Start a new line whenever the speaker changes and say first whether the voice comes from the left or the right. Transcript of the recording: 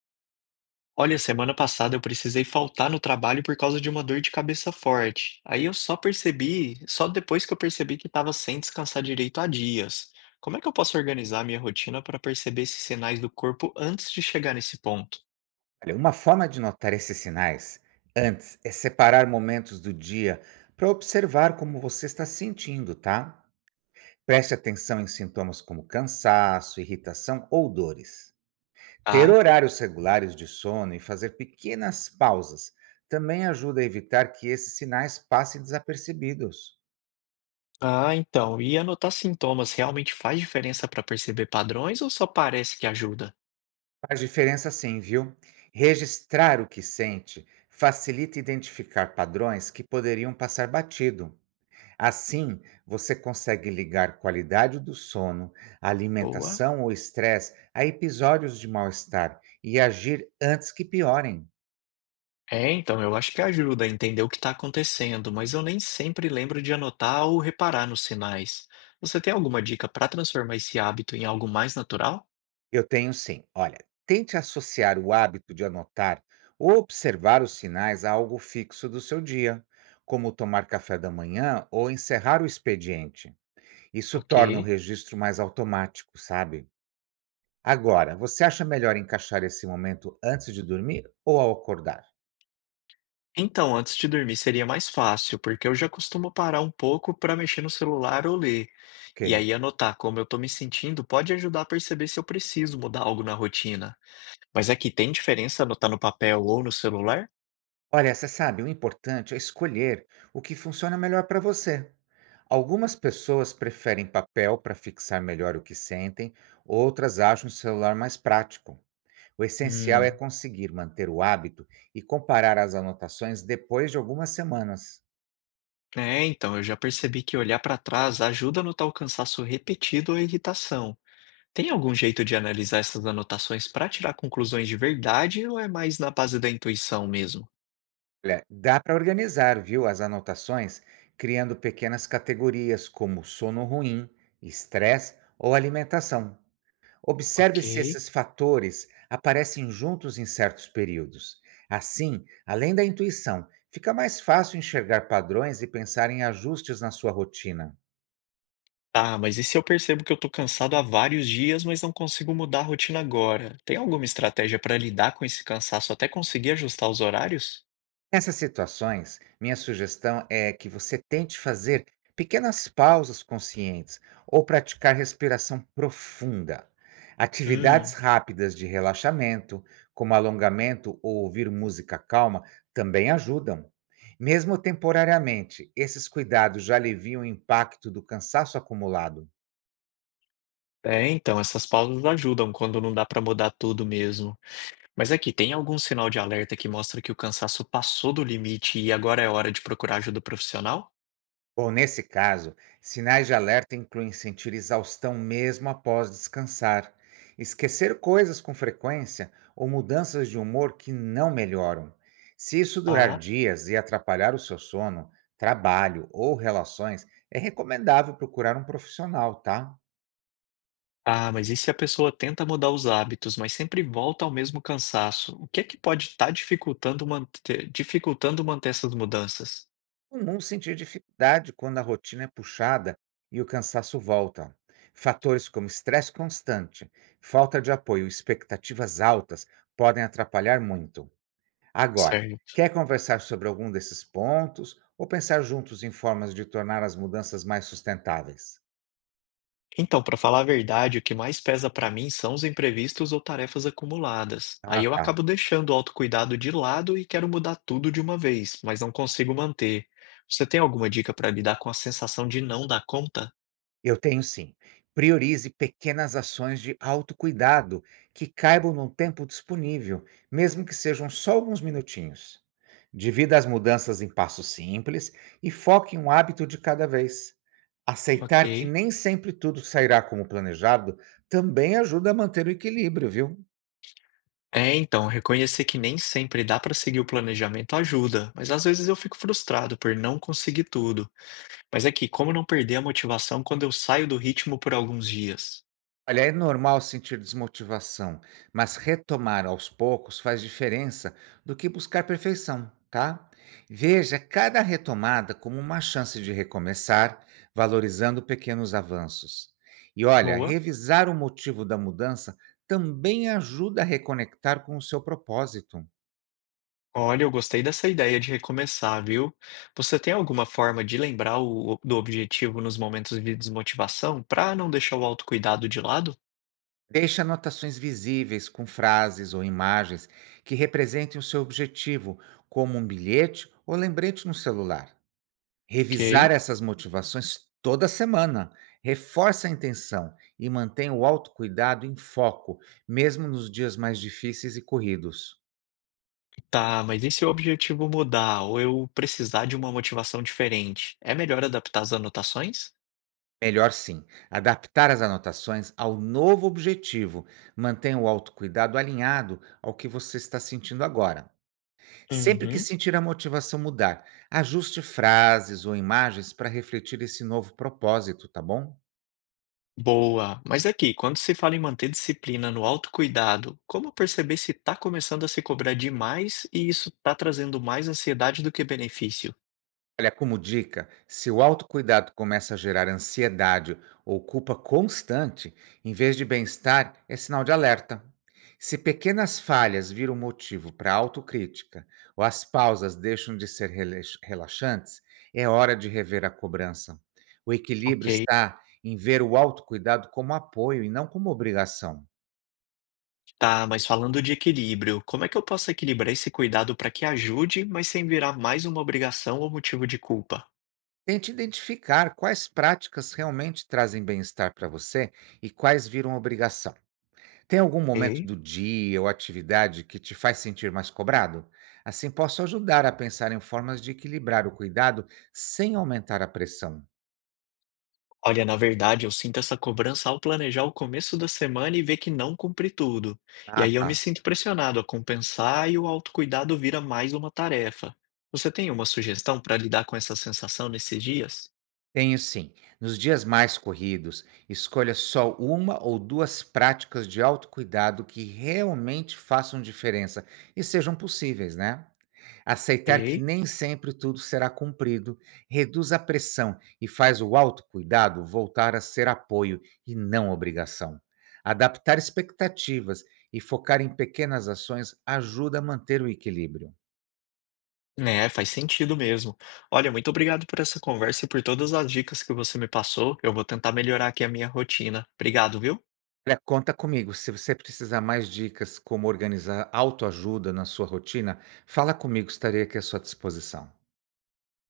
left: Olha, semana passada eu precisei faltar no trabalho por causa de uma dor de cabeça forte. Aí eu só percebi, só depois que eu percebi que estava sem descansar direito há dias. Como é que eu posso organizar a minha rotina para perceber esses sinais do corpo antes de chegar nesse ponto?
right: Olha, uma forma de notar esses sinais antes é separar momentos do dia para observar como você está sentindo, tá? Preste atenção em sintomas como cansaço, irritação ou dores. Ter
left: Ah,
right: horários regulares de sono e fazer pequenas pausas também ajuda a evitar que esses sinais passem desapercebidos.
left: então, e anotar sintomas realmente faz diferença para perceber padrões ou só parece que ajuda?
right: Faz diferença sim, viu? Registrar o que sente facilita identificar padrões que poderiam passar batido. Assim, você consegue ligar qualidade do sono,
left: Boa.
right: alimentação ou estresse a episódios de mal-estar e agir antes que piorem.
left: É, então, eu acho que ajuda a entender o que está acontecendo, mas eu nem sempre lembro de anotar ou reparar nos sinais. Você tem alguma dica para transformar esse hábito em algo mais natural?
right: Eu tenho sim. Olha, tente associar o hábito de anotar ou observar os sinais a algo fixo do seu dia, como tomar café da manhã ou encerrar o expediente. Isso
left: Ok.
right: torna o registro mais automático, sabe? Agora, você acha melhor encaixar esse momento antes de dormir ou ao acordar?
left: Então, antes de dormir seria mais fácil, porque eu já costumo parar um pouco para mexer no celular ou ler.
right: Ok.
left: E aí anotar como eu estou me sentindo pode ajudar a perceber se eu preciso mudar algo na rotina. Mas é que tem diferença anotar no papel ou no celular?
right: Olha, você sabe, o importante é escolher o que funciona melhor para você. Algumas pessoas preferem papel para fixar melhor o que sentem, outras acham o celular mais prático. O essencial é
left: Hum.
right: conseguir manter o hábito e comparar as anotações depois de algumas semanas.
left: É, então, eu já percebi que olhar para trás ajuda a notar o cansaço repetido ou a irritação. Tem algum jeito de analisar essas anotações para tirar conclusões de verdade ou é mais na base da intuição mesmo?
right: Olha, dá para organizar, viu, as anotações criando pequenas categorias como sono ruim, estresse ou alimentação. Observe se
left: Ok.
right: esses fatores aparecem juntos em certos períodos. Assim, além da intuição, fica mais fácil enxergar padrões e pensar em ajustes na sua rotina.
left: Tá, mas e se eu percebo que eu tô cansado há vários dias, mas não consigo mudar a rotina agora? Tem alguma estratégia para lidar com esse cansaço até conseguir ajustar os horários?
right: Nessas situações, minha sugestão é que você tente fazer pequenas pausas conscientes ou praticar respiração profunda. Atividades
left: Hum.
right: rápidas de relaxamento, como alongamento ou ouvir música calma, também ajudam. Mesmo temporariamente, esses cuidados já aliviam o impacto do cansaço acumulado.
left: É, então, essas pausas ajudam quando não dá para mudar tudo mesmo. Mas aqui, tem algum sinal de alerta que mostra que o cansaço passou do limite e agora é hora de procurar ajuda profissional?
right: Bom, nesse caso, sinais de alerta incluem sentir exaustão mesmo após descansar, esquecer coisas com frequência ou mudanças de humor que não melhoram. Se isso durar
left: Ah,
right: dias e atrapalhar o seu sono, trabalho ou relações, é recomendável procurar um profissional, tá?
left: Mas e se a pessoa tenta mudar os hábitos, mas sempre volta ao mesmo cansaço? O que é que pode estar dificultando manter, essas mudanças?
right: É comum sentir dificuldade quando a rotina é puxada e o cansaço volta. Fatores como estresse constante, falta de apoio e expectativas altas podem atrapalhar muito. Agora,
left: Certo.
right: quer conversar sobre algum desses pontos ou pensar juntos em formas de tornar as mudanças mais sustentáveis?
left: Então, para falar a verdade, o que mais pesa para mim são os imprevistos ou tarefas acumuladas.
right: Ah,
left: Aí eu
right: tá.
left: acabo deixando o autocuidado de lado e quero mudar tudo de uma vez, mas não consigo manter. Você tem alguma dica para lidar com a sensação de não dar conta?
right: Eu tenho sim. Priorize pequenas ações de autocuidado que caibam no tempo disponível, mesmo que sejam só alguns minutinhos. Divida as mudanças em passos simples e foque em um hábito de cada vez. Aceitar que
left: Ok.
right: nem sempre tudo sairá como planejado também ajuda a manter o equilíbrio, viu?
left: É, então, reconhecer que nem sempre dá para seguir o planejamento ajuda, mas às vezes eu fico frustrado por não conseguir tudo. Mas aqui, como não perder a motivação quando eu saio do ritmo por alguns dias?
right: Olha, é normal sentir desmotivação, mas retomar aos poucos faz diferença do que buscar perfeição, tá? Veja cada retomada como uma chance de recomeçar, valorizando pequenos avanços. E olha,
left: Boa.
right: revisar o motivo da mudança também ajuda a reconectar com o seu propósito.
left: Olha, eu gostei dessa ideia de recomeçar, viu? Você tem alguma forma de lembrar do objetivo nos momentos de desmotivação para não deixar o autocuidado de lado?
right: Deixe anotações visíveis com frases ou imagens que representem o seu objetivo, como um bilhete ou lembrete no celular. Revisar
left: Ok.
right: essas motivações toda semana reforça a intenção e mantém o autocuidado em foco, mesmo nos dias mais difíceis e corridos.
left: Tá, mas e se o objetivo mudar ou eu precisar de uma motivação diferente? É melhor adaptar as anotações?
right: Melhor sim, adaptar as anotações ao novo objetivo, mantém o autocuidado alinhado ao que você está sentindo agora. Sempre que
left: Uhum.
right: sentir a motivação mudar, ajuste frases ou imagens para refletir esse novo propósito, tá bom?
left: Boa! Mas aqui, quando se fala em manter disciplina no autocuidado, como perceber se está começando a se cobrar demais e isso está trazendo mais ansiedade do que benefício?
right: Olha, como dica, se o autocuidado começa a gerar ansiedade ou culpa constante, em vez de bem-estar, é sinal de alerta. Se pequenas falhas viram motivo para autocrítica ou as pausas deixam de ser relaxantes, é hora de rever a cobrança. O equilíbrio
left: Ok.
right: está em ver o autocuidado como apoio e não como obrigação.
left: Tá, mas falando de equilíbrio, como é que eu posso equilibrar esse cuidado para que ajude, mas sem virar mais uma obrigação ou motivo de culpa?
right: Tente identificar quais práticas realmente trazem bem-estar para você e quais viram obrigação. Tem algum momento do dia ou atividade que te faz sentir mais cobrado? Assim, posso ajudar a pensar em formas de equilibrar o cuidado sem aumentar a pressão.
left: Olha, na verdade, eu sinto essa cobrança ao planejar o começo da semana e ver que não cumpri tudo. E
right: Ah,
left: aí eu me
right: tá.
left: sinto pressionado a compensar e o autocuidado vira mais uma tarefa. Você tem uma sugestão para lidar com essa sensação nesses dias?
right: Tenho sim. Nos dias mais corridos, escolha só uma ou duas práticas de autocuidado que realmente façam diferença e sejam possíveis, né? Aceitar que
left: Ei,
right: nem sempre tudo será cumprido reduz a pressão e faz o autocuidado voltar a ser apoio e não obrigação. Adaptar expectativas e focar em pequenas ações ajuda a manter o equilíbrio.
left: né, faz sentido mesmo. Olha, muito obrigado por essa conversa e por todas as dicas que você me passou. Eu vou tentar melhorar aqui a minha rotina. Obrigado, viu?
right: Olha, conta comigo. Se você precisar mais dicas como organizar autoajuda na sua rotina, fala comigo, estarei aqui à sua disposição.